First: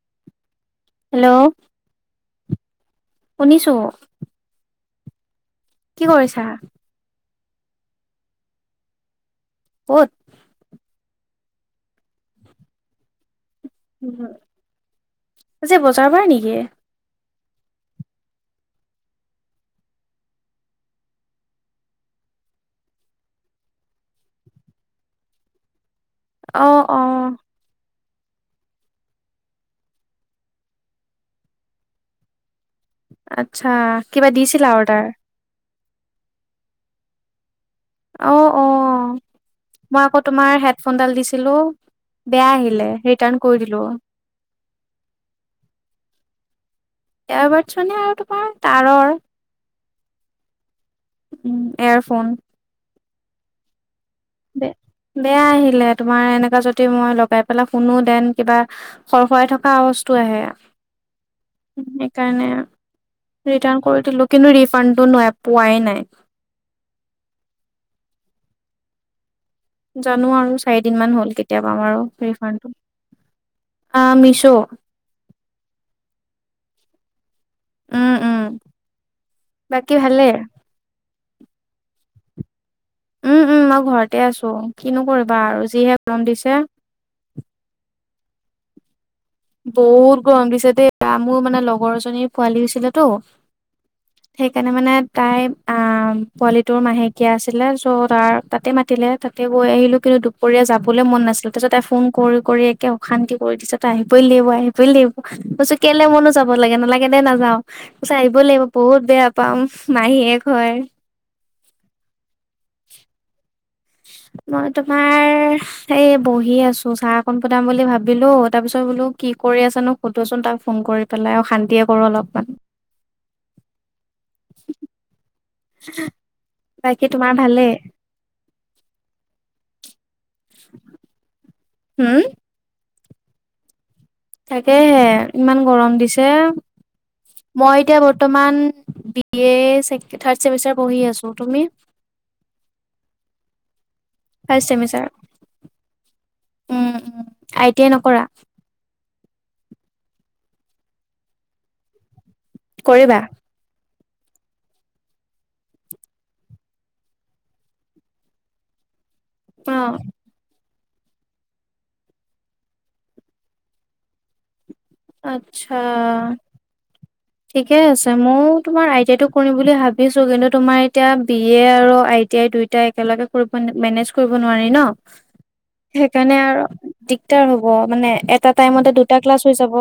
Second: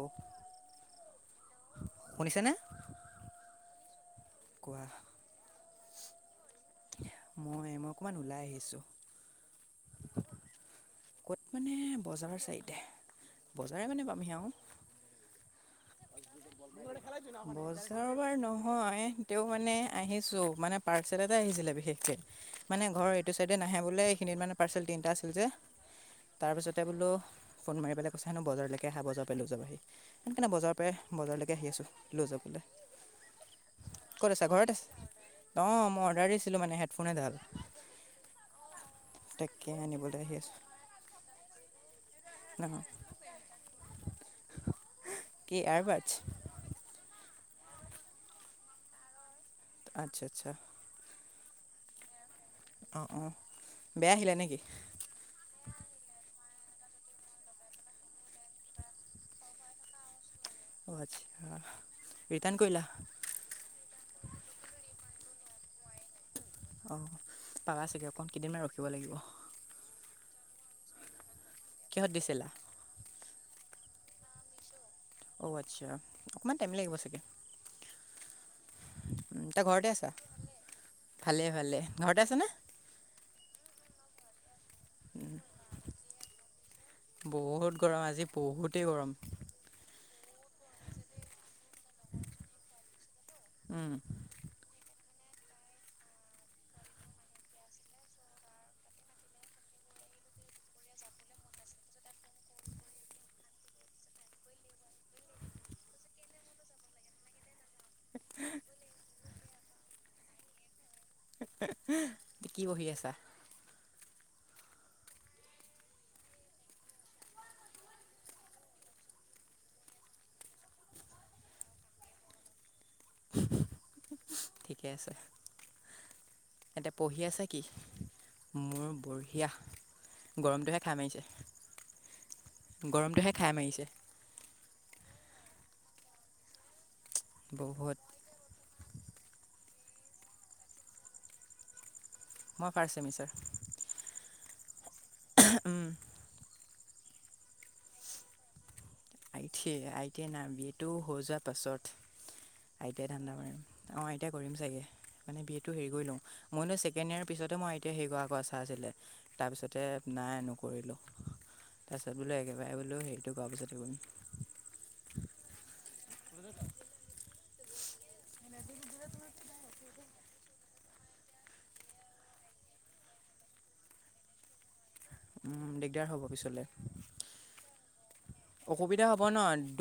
[inaudible] Hello শুনিছেনে? শুনিছো। [inaudible] কি কৰিছা। মই অকমান ওলাই আহিছো। ক'ত। ক'ত মানে বজাৰ চাইডে বজাৰে মানে পামহি আৰু আজি বজাৰ পৰা নেকি? বজাৰ বাৰ নহয় তেওঁ মানে আহিছো মানে পাৰ্চেল এটা আহিছিলে বিশেষকে মানে ঘৰ এইটো চাইডে নাহে বোলে এইখিনিত মানে পাৰ্চেল তিনিটা আছিল যে অ তাৰপিছতে অ বোলো ফোন মাৰি পেলে কছেনো বজাৰলৈকে আহা বজাৰৰ পৰাই লৈ যাবাহি। সেই কাৰণে বজাৰৰ পৰাই বজাৰলৈকে আহি আছো লৈ যাবলৈ। আচ্ছা কিবা দিছিলা অৰ্ডাৰ? অ' মই অৰ্ডাৰ দিছিলো মানে হেডফোন এডাল। অ', -অ' তাকে মই আনিবলৈ আকৌ আহি তোমাৰ আছোঁ হেডফোনডাল দিছিলো। বেয়া ন আহিলে ৰিটাৰ্ণ কৰি দিলো। কি এয়াৰবাডছ তেওঁ বাৰছনে আৰু তোমাৰ তাৰৰ আচ্ছা-আচ্ছা। উম, এয়াৰফোন। অ অঁ। বেয়া আহিলে নেকি বেয়া আহিলে তোমাৰ এনেকা কিবা যদি মই লগাই পেলাই শুনো দেন কিবা সৰ খৰাই থকা আৱাজটো আহে। অ' আচ্ছা সেইকাৰণে ৰিটাৰ্ণ কৰিলা ৰিটাৰণ কৰি দিলো কিন্তু ৰিফান্ডটো নোৱাৰে। পোৱাই নাই। অ পাবা চাগে অকণ কেইদিনমান ৰখিব লাগিব। জানো আৰু চাৰিদিন মান হ'ল কেতিয়া পাম আৰু কিহত দিছিলা ৰিফান্ডটো। আ মিছো। অ আচ্ছা অকমান টাইম লাগিব চাগে। উম উম তাৰ ঘৰতে বাকী আছা ভালে ভালে ভালে ঘৰতে আছেনে উম উম মই ঘৰতে আছো কিনো উম, কৰিবা আৰু যিহে লম দিছে বহুত গৰম আজি বহুতেই গৰম বহুত কমি সতেয়া আম মানে ল লগৰজনীৰ পোৱালী হৈছিল তো উম, সেইকাৰণে মানে তাই অ পোৱালি তৰ মাহেকীয়া আছিলে চ' তাৰ তাতে মাতিলে তাতে গৈ আহিলো কিু দুপৰীয়া যাবলৈ মন নাছিলে তাতে তাই ফোন কৰি কৰি একে অশান্তি কৰি দিছে তাই আহিব আহ লাগিব আহিবই লাগিব ত কেলে মনো যাব লাগে নালাগে নোও প আহিবই লাগিব বহুত বেয়া পাওঁ মাহীয়ে ঘৰ কি বহি আছা মই তোমাৰ এই বহি আছো চাহ অকণ পুনাম বুলি ভাবিলো তাৰ পিছত বোলো কি কৰি আছ নো সুধোচোন তাক ফোন কৰি পেলাই আৰু শান্তিয়ে কৰো অলপমান ঠিকে আছে এয়াতে বাকী পঢ়ি তোমাৰ আছে কি ভালেই মোৰ বঢ়িয়া গৰমটোহে খাই হুম মাৰিছে গৰমটোহে খাই মাৰিছে থাকেহে ইমান গৰম দিছে মই বহুত এতিয়া বৰ্তমান বি এ থাৰ্ড েমিষ্টাৰ পঢ়ি আছো তুমি মই first েমিষ্টাৰ fi ছেমিচাৰ um um um I T I নকৰা আই টি আই টি নাই বি এটো হৈ যোৱাৰ পাছত আই টি কৰিবা ধান্দা মাৰিম অঁ এতিয়া কৰিম চাগে মানে বি এটো হেৰি কৰি লওঁ মইনো ছেকেণ্ড ইয়াৰ পিছতে মই এতিয়া হেৰি কৰা ক আচা আছিলে অ তাৰপিছতে নাই নকৰিলোঁ তাৰপিছত বোলো একেবাৰে বোলো হেৰিটো কৰোৱাৰ পিছতে কৰিম আচ্ছা ঠিকে আছে ময়ো তোমাৰ আই টি আই টো কৰিম বুলি ভাবিছো কিন্তু তোমাৰ এতিয়া বি এ আৰু আই তেতিয়াই দুইটা একেলগে কৰিব মেনেজ কৰিব নোৱাৰি ন দিগদাৰ হ'ব সেইকাৰণে পিছলৈ আৰু দিগদাৰ হ'ব মানে এটা টাইমতে দুটা ক্লাছ হৈ যাব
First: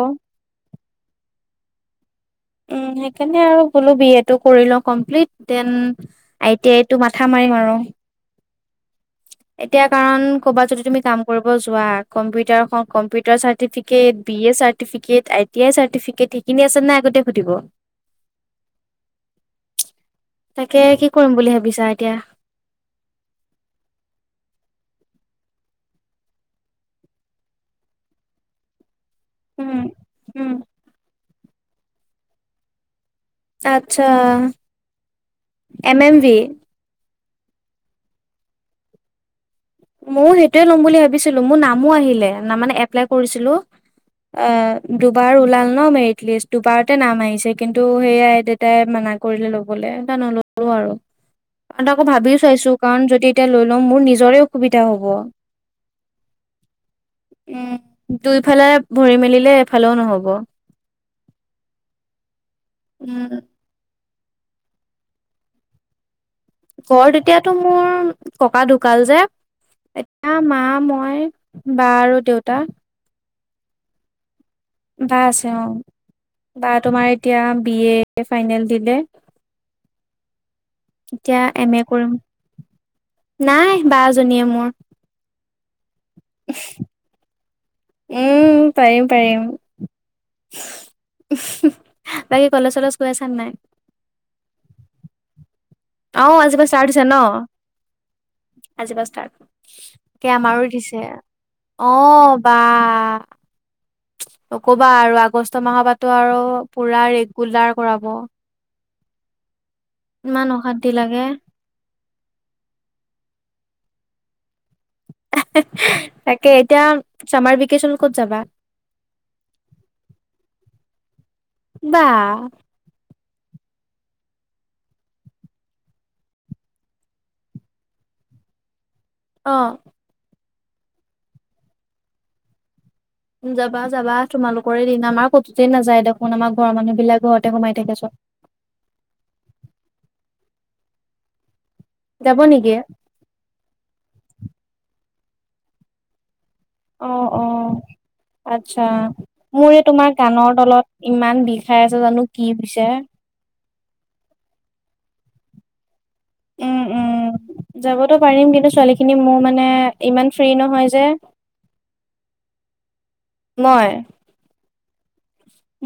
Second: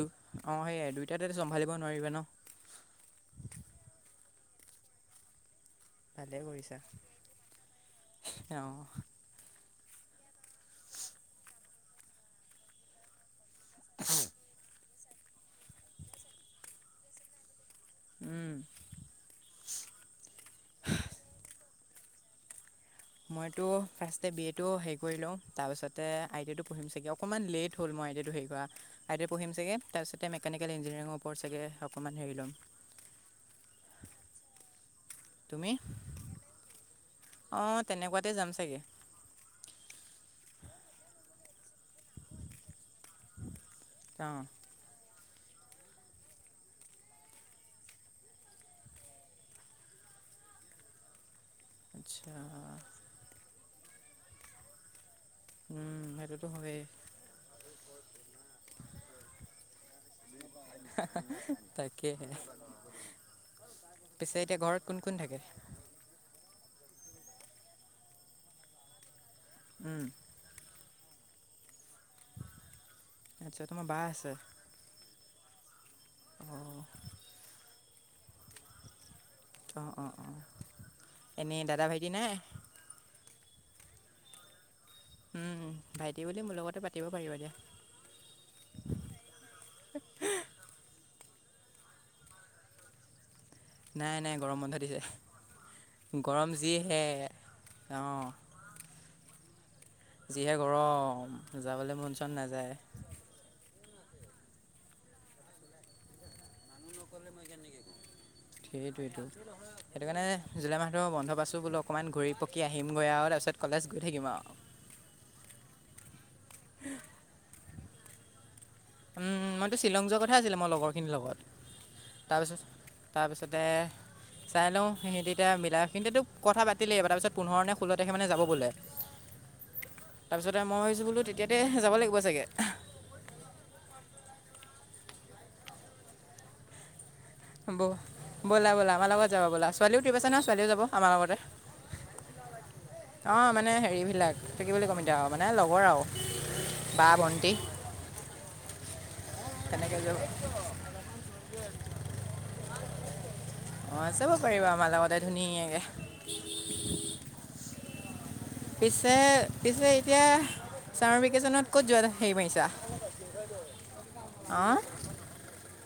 অ সেইয়াই দুইটাতেো চম্ভালিব নোৱাৰিবা ন উ সেইকাৰণে আৰু বোলো বি এটো কৰিলো কমপ্লিট তেন ভালে আই টি কৰিছা আইতটো মাথা মাৰিম আৰু অঁ এতিয়া কাৰণ ক'বাত যদি তুমি কাম কৰিব যোৱা কম্পিউটাৰ কম্পিউটাৰ সধ তাকে কি কৰিম বুলি ভাবিছা কতিয়াা [unintelligible] ইতিটো হে কৰা আইড' পঢ়িম চাগৈ তাৰপিছতে মেকানিকেল উম, উম, ইঞ্জিনিয়াৰিঙৰ ওপৰত চাগৈ অকণমান হেৰি ল'ম আচ্ছা এ এম ভি অ তেনেকুৱাতে যাম চাগে ময়ো সেইটোয়ে ল'ম বুলি ভাবিছিলো মোৰ নামো আহিলে ন মানে অঁ [unintelligible] দুবাৰ ওলাল ন মেৰিট লিষ্ট দুবাৰতে নাম আহিছে কিন্তু সেইয়াই দেউতাই মানা কৰিলে ল'বলৈ নললো আৰু কাৰ আকৌ আচ্ছা ভাবিও চাইছো কাৰণ যদি এতিয়া লৈ লওঁ মোৰ নিজৰে অসুবিধা হ'ব উম সেইটোটোো হয় উম দুইফালে ভৰি মেলিলে এফালেও নহব তাকাকেই হে উম। পিছে এতিয়া ঘৰত কোন- কোন থাকে। ঘৰত এতিয়াটো মোৰ ককা ঢুকাল যে উম, এতিয়া মা, মই মই, বা আৰু দেউতা। আচ্ছা তোমাৰ বা আছে। বা আছে অ', বা অঁ তোমাৰ এতিয়া বি এ ফাইনেল দিলে। অ', অ'- অ'। এতিয়া এম এ কৰিম, নাই বা এজনীয়ে মোৰ। উম, ভাইটি বুলি মোৰ লগতে পাতিব পাৰিবা দিয়া। উম, পাৰিম-পাৰিম। বাকী কলেজ- চলেজ গৈ আছান নাই। নাই- নাই গৰম বন্ধ দিছে। অ', গৰম আজিপা ষ্টাৰ্ট যিহে হৈছে ন, অঁ আজি পা ষ্টাৰ্ট। কেম যিহে আৰু দিছে গৰম যাবলৈ মন চন অ' বা। নাযায় নক'বা আৰু আগষ্ট মাহৰ পৰাটো আৰু পুৰা ৰেগুলাৰ কৰাব। সেইটোটো সেইটো কাৰণে ইমান জুলাই অশান্তি মাহটো লাগে। বন্ধ পাইছো বোলো অকণমান ঘূৰি পকি আহিমগৈ আৰু তাৰপিছত কলেজ গৈ থাকিম আৰু। তাকে এতিয়া চামাৰ ভেকেচনত ক'ত যাবা। উম, মইতো শ্বিলং যোৱা কথা আছিলে মোৰ লগৰ খিনিৰ লগত। বা তাৰপিছত তাৰপিছতে [inaudible] চাই লওঁ সিহঁতে এতিয়া মিলাই কিন্তুতো কথা পাতিলেই তাৰপিছত পোন্ধৰ নে ষোল্ল তাৰিখে মানে যাব বোলে। অ'। তাৰপিছতে মই ভাবিছোঁ বোলো তেতিয়াতে যাব লাগিব চাগে। যাবা-যাবা তোমালোকৰে দিন আমাৰ ক'তোতেই নাযায় দেখোন আমাৰ ঘৰৰ মানুহ বিলাক ঘৰতে সোমাই হ'ব থাকে চব। ব'লা- ব'লা আমাৰ লগত যাবা ব'লা ছোৱালীও ট্ৰিপ আছে নহয় ছোৱালীও যাব আমাৰ লগতে। যাব নেকি? অ', মানে হেৰিবিলাক এতিয়া কি বুলি ক'ম এতিয়া মানে লগৰ আৰু। বা ভণ্টি অ'-অ' আচ্ছা। মোৰ এই তেনেকৈ তোমাৰ যাব কানৰ তলত ইমান বিষাই আছে জানো কি হৈছে। অ', চাব পাৰিবা আমাৰ লগতে ধুনীয়াকে। উম- উম। যাবতো পাৰিম কিন্তু ছোৱালী খিনি পিছে মোৰ মানে পিছে এতিয়া ইমান ফ্ৰী নহয় যে। ছামাৰ ভেকেশ্যনত ক'ত যোৱা হেৰি মাৰিছা মই। অঁ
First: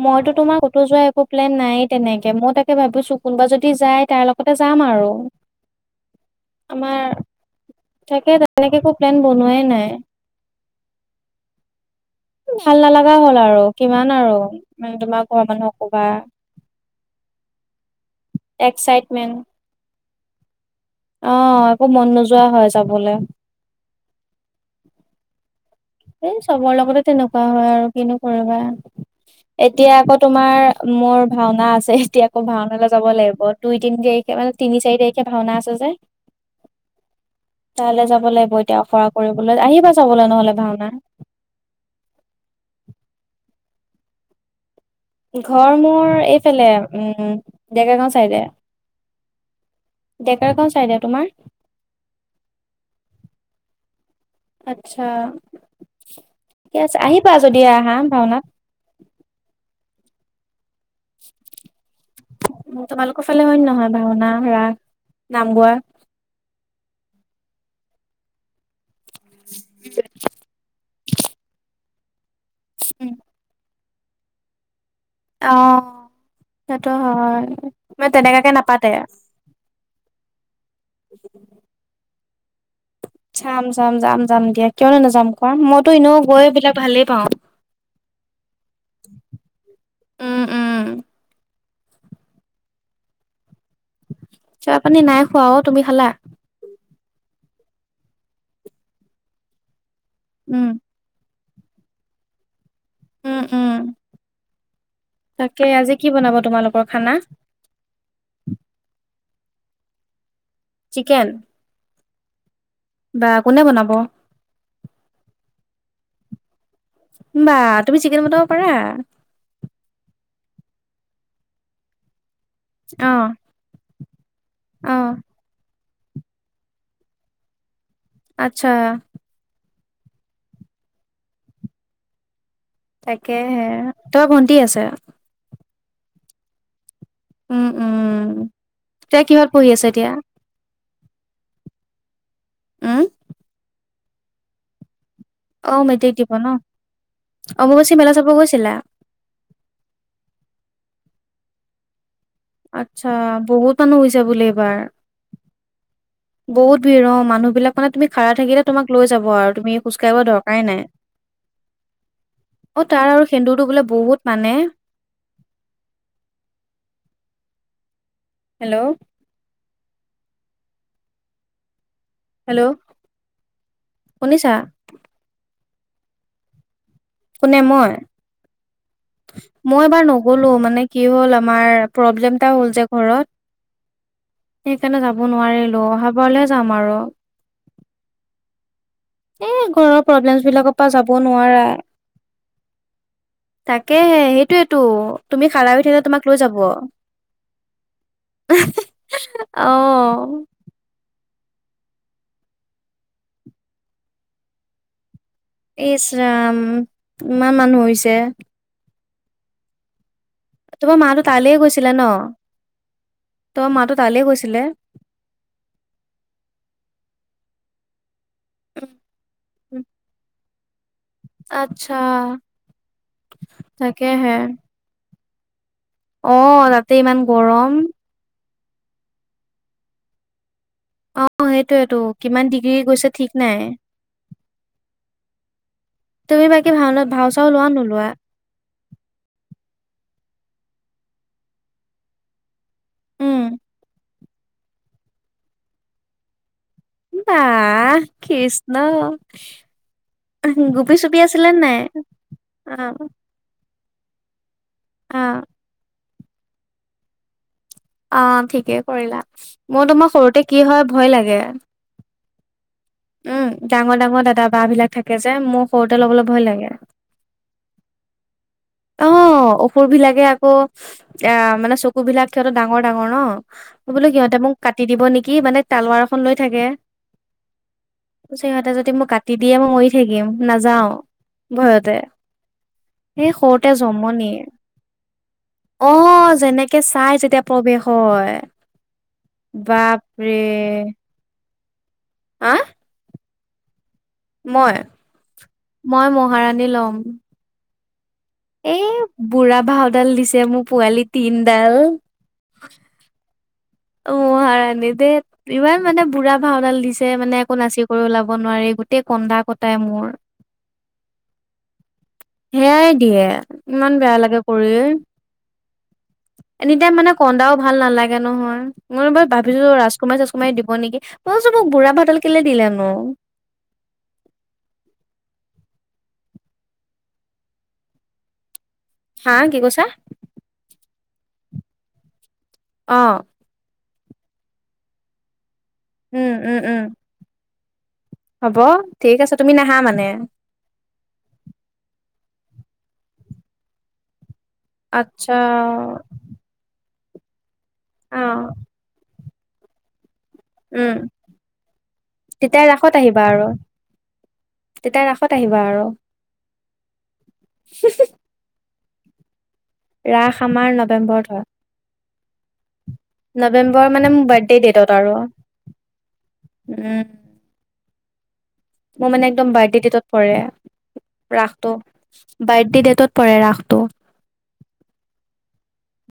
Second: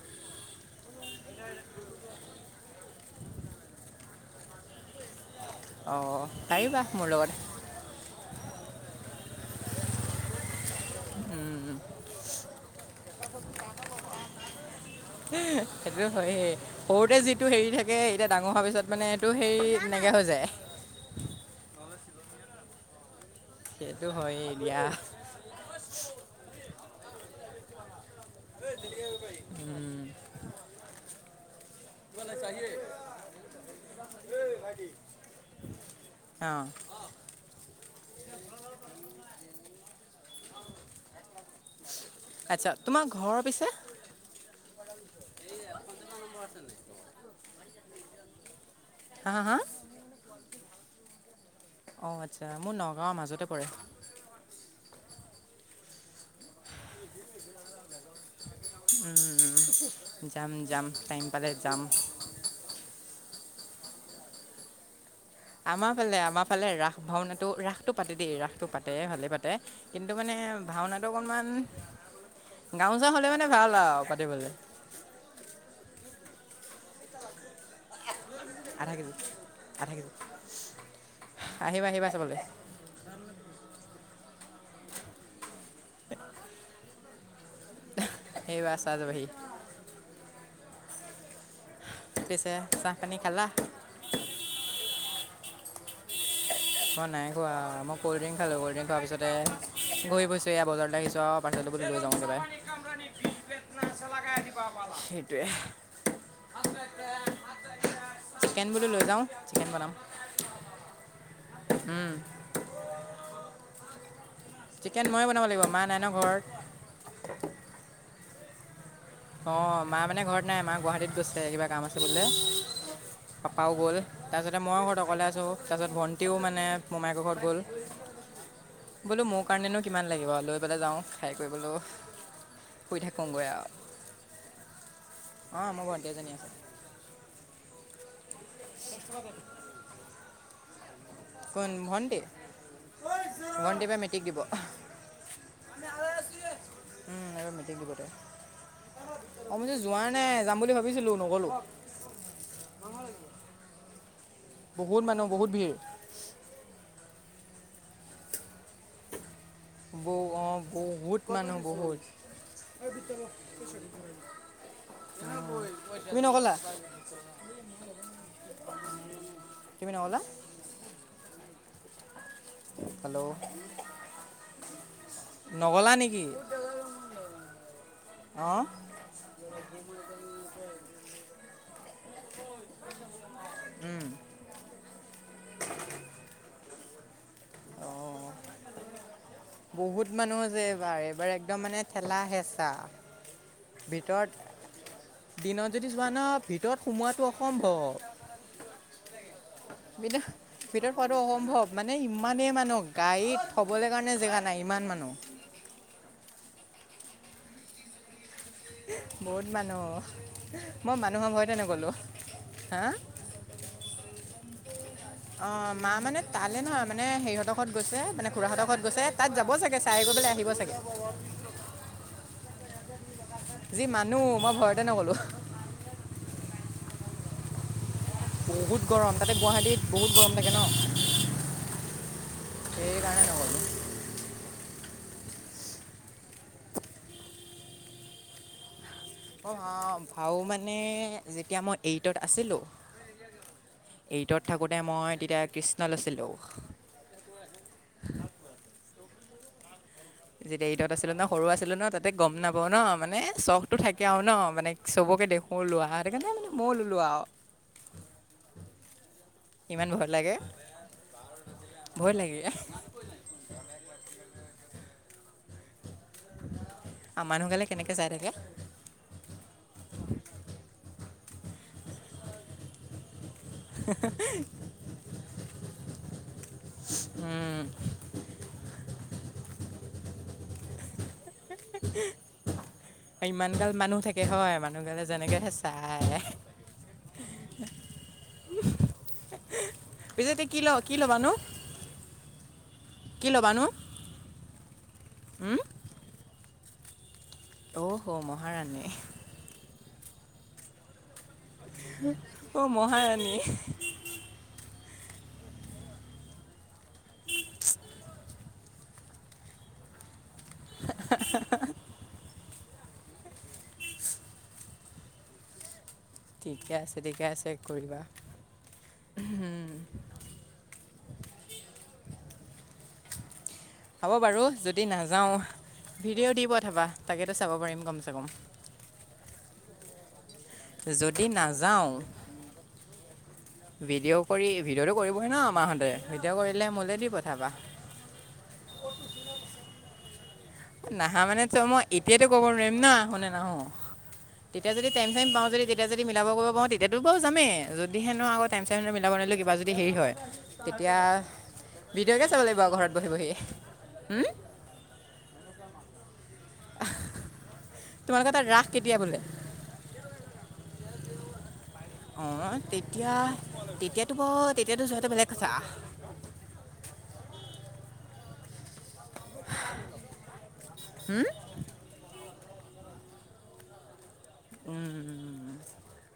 মইতো তোমাৰ ক'তো যোৱা একো প্লেন নাই তেনেকে মই তাকে ভাবিছো কোনোবা যদি যাই তাৰ লগতে যাম আৰু। অ'। আমাৰ তাকে তেনেকে একো প্লেন বনোৱাই নাই। উম-উম। [inaudible] ভাল নলগা হ'ল আৰু কিমান আৰু মানে তোমাৰ ঘৰৰ মানুহক সেইটো ক'বা। হয়েই সৰুতে যিটো হেৰি থাকে এতিয়া ডাঙৰ হোৱাৰ পিছত মানে এইটো এক্সাইটমেন্ট হেৰি এনেকে হৈ যায়। অ', একো মন নোযোৱা হয় যাবলে। সেইটো হয় এ এতিয়া। হয়-হয় আৰু কিনো কৰিবা। এতিয়া উম, আকৌ তোমাৰ মোৰ ভাওনা আছে এতিয়া আকৌ ভাওনালে যাব লাগিব, দুই-তিন তাৰিখ এই মানে তিনি চাৰি তাৰিখে ভাওনা আছে যে। অ'। তালে যাব লাগিব এতিয়া আখৰা কৰিবলৈ আহিবা চাবলৈ নহ'লে ভাওনা। আচ্ছা, তোমাৰ ঘৰ পিছে। ঘৰ মোৰ এইফালে উম ডেকা গাও চাইডে। হা হা হা ডেকাৰ গাও চাই দে তোমাৰ অঁ আচ্ছা মোৰ নগাঁৱৰ মাজতে পৰে আচ্ছা ঠিকে আছে আহিবা যদি আহা ভাওনাত যাম যাম টাইম পালে যাম সেইফালে অইন নহয় ভাওনা ৰাস নাম গোৱা আমাৰ ফালে আমাৰ ফালে ৰাস ভাওনাটো ৰাসটো পাতে দেই ৰাসটো পাতে পাতে ভালে পাতে কিন্তু মানে ভাওনাটো অকণমান গামোচা হ'লে মানে ভাল আৰু পাতিবলৈ অ সিটো হয় মানে তেনেকাকে নাপাতে আধা কেজি আধা কেজি আহিবা আহিবা চাবলৈ চাম চাম যাম যাম দিয়া কিয়নো নাযাম কোৱা মইতো এনেও গৈবিলে ভালেই পাওঁ এইবাৰ চাই যাবাহি উম উম পিছে চাহ পানী খালা চাহ পানী নাই খোৱা অ তুমি খালা মই নাই খোৱা মই কল্ড্ৰিংক খালো কল্ড্ৰিংক খোৱাৰ পিছতে ঘূৰি ফুৰিছোঁ এয়া উম বজাৰলে আহিছ [unintelligible] উম উম সেইটোৱে তাকে আজি কি বনাব তোমালোকৰ খানা চিকেন বোলো লৈ যাওঁ চিকেন বনাম চিকেন উম বা কোনে বনাব চিকেন ময়ে বনাব লাগিব মা নাই ন ঘৰত বা তুমি চিকেন বনাব পাৰা অ মা মানে ঘৰত নাই মা গুৱাহাটীত গৈছে কিবা কাম আছে বোলে অহ পাপাও গ'ল তাৰপিছতে মই ঘৰত অহ অকলে আছোঁ তাৰপাছত ভণ্টিও মানে মোমাই ঘৰত গ'ল আচ্ছা বোলো মোৰ কাৰণেনো কিমান লাগিব লৈ পেলাই যাওঁ খাই কৰিবলো তাকেহে তোমাৰ ভণ্টি আছে অ মোৰ ভণ্টীজনী আছে উম উম এতিয়া কিহত পঢ়ি আছা এতিয়া কোন ভণ্টি উম ভণ্টি এবা মেট্ৰিক দিব অ মেট্ৰিক দিব ন, এইবাৰ মিটিং দিব অম্বুবাচী তাই মেলা চাব গৈছিলা নে যাম বুলি ভাবিছিলোঁ নগলো আচ্ছা বহুত মানুহ হৈ বহুত মানুহ বহুত ভিৰ বহুত ভিৰ অ মানুহ বিলাক মানে তুমি খাৰা থাকিলে তোমাক লৈ যাব আৰু তুমি ব খোজকাঢ়িব অ দৰকাৰেই নাই বহুত মানুহ বহুত অ তাৰ আৰু সেন্দুৰটো বোলে বহুত মানে উম তুমি নগলা হেল্ল' তুমি নগলা হেল্ল' হেল্ল' শুনিছা নগ'লা নেকি কোনে মই অঁ মই এবাৰ নগলো মানে কি হ'ল আমাৰ প্ৰব্লেমটা হ'ল যে ঘৰত উম সেইকাৰণে যাব নোৱাৰিলো অহাবাৰলে যাম আৰু অঁ এ ঘৰৰ বহুত প্ৰব্লেমচ মানুহ আছে বিলাকৰ পৰা এইবাৰ যাব এইবাৰ নোৱাৰা। একদম মানে ঠেলা হেঁচা তাকেহে ভিতৰত সেইটোয়েটো তুমি দিনত খাৰা হই যদি থাকিলে যোৱা ন তোমাক লৈ যাব বিত অ' ভিতৰত খোৱা টো সম্ভৱ মানে ইমানেই মানুহ গাড়ীত থ'বলৈ কাৰণে জেগা নাই ইমান মানুহ। ইছৰাম ইমান মানুহ হৈছে। বহুত মানুহ। মই তোমাৰ মাটো মানুহৰ ভয়তে তালে নগ'লোঁ গৈছিলে ন? হা তোমাৰ মাটো তালে গৈছিলে। অ মা মানে তালে নহয় মানে সেইহঁতৰ ঘৰত গৈছে মানে খুৰাহঁতৰ ঘৰত গৈছে তাত যাব চাগে চাই গৈ পেলাই আহিব চাগে। আচ্ছা। যি মানুহ মই ভয়তে নগ'লো। অ'তাতে ইমান গৰম। বহুত গৰম তাতে গুৱাহাটীত বহুত গৰম লাগে। অ সেইটোয়েটো কিমান ডিগ্ৰী গৈছে সেইকাৰণে ঠিক নগ'লোঁ নাই। তুমি বাকী ভাওনাত ভাও চাও লোৱা নে নোলোৱা। অ' ভাও মানে যেতিয়া মই এইটত আছিলো। উম এইটত থাকোতে মই তেতিয়া কৃষ্ণ লৈছিলো। বা, কৃষ। আছিলো ন সৰু আছিলো ন তাতে গম নাপ ন অ', মানে চখটো থাকে আৰু ন মানে [inaudible] চবকে অ', দেখো লোৱা সেইকাৰণে মানে মইও ললো আৰু। অ' ঠিকে কৰিলা মোৰ ইমান ভয় তোমাৰ লাগে সৰুতে কি হয় ভয় লাগে। এ' উম ডাঙৰ ডাঙৰ দাদা বা বিলাক থাকে যে মোক মানুহ গালেকেনেকে চাই থাকে। অ' অসুৰ বিিলাকে আকৌ অ মানে চকু বিলাক সিহতো ডাঙৰ - ডাঙৰ ন। মই বোলো সিহঁতে মোক কাটি দিব নেকি মানে তালুৱাৰ এখন লৈ থাকে। সিহঁতে যদি মোক কাটি দিয়ে মই মৰি থাকিম নাযাও ভয়তে এ সৰো ইমানগাল মানুহ থাকে হয় মানুহ গালে যেনেকেহে চাই। প্ৰৱেশো হয়, পিছে বাপৰে এতিয়া কি ল কি ল'বানো হ' কি ল'ব নো? মই, মই মহাৰাণী লম। অ' হ' মহাৰাণী। ডাল দিছে মোৰ পোৱালিত অ' মহাৰাণী। অ' হাৰণী দেই ইমান মানে বুঢ়া ভাওনাল দিছে মানে একো নাচি কৰি ওলাব নোৱাৰি। গোটেই কন্দা- কটাই মোৰ। [unintelligible] সেয়াই দিয়ে ইমান বেয়া লাগে কৰি! ঠিকে এনি টাইম আছে মানে ঠিকে আছে কন্দাও ভাল কৰিবা নালাগে নহয়, মই বই ভাবিছো ৰাজকুমাৰী চাছকুমাৰী দিব নেকি, মই মোক বুঢ়া ভাতাল কেলে দিলে নো? হ'ব বাৰু যদি নাযাওঁ ভিডিঅ' দি পঠাবা তাকেতো চাব পাৰিম কমচে কম। আ কি কৈছা? যদি নাযাওঁ অঁ। ভিডিঅ' কৰি ভিডিঅ'টো কৰিবহি ন আমাহঁতে উম, ভিডিঅ' উম, কৰিলে উম। মোলে দি পঠাবা। হ'ব ঠিক আছে, তুমি নাহা মানে? নাহা মানে ত মই এতিয়াইটো কব নোৱাৰিম ন আহোঁ নে নাহো। তেতিয়া যদি টাইম চাইম আচ্ছা পাওঁ যদি তেতিয়া যদি মিলাব কৰিব পাওঁ তেতিয়ো বাৰু যামেই, যদিহে অ নোৱাৰোঁ আক টাইমা চাইম মিলাব নোৱাৰিলে কিবা যদি হেৰি হয় উম তেতিয়া ভডিঅকে চাব লাগিব তেতিয়া আৰু ঘৰত ৰাসত বহি আহিবা বহিে আৰু হম তেতিয়া ৰাসত আহিবা আৰু তোমালোকৰ তাত ৰাস কেতিয়া বোলে ৰাস আমাৰ নৱেম্বৰ ধৰ অঁ তেতিয়া মানে তেতিয়াতো মোৰ বাৰু বাৰ্থডে তেতিয়াতো ডেটত যহতে আৰু বেলেগ কৈছা আহ উম মোৰ মানে একদম বাৰ্থডে ডেটত পৰে ৰাসটো বাৰ্থডে ডেটত পৰে ৰাসটো উম', উমম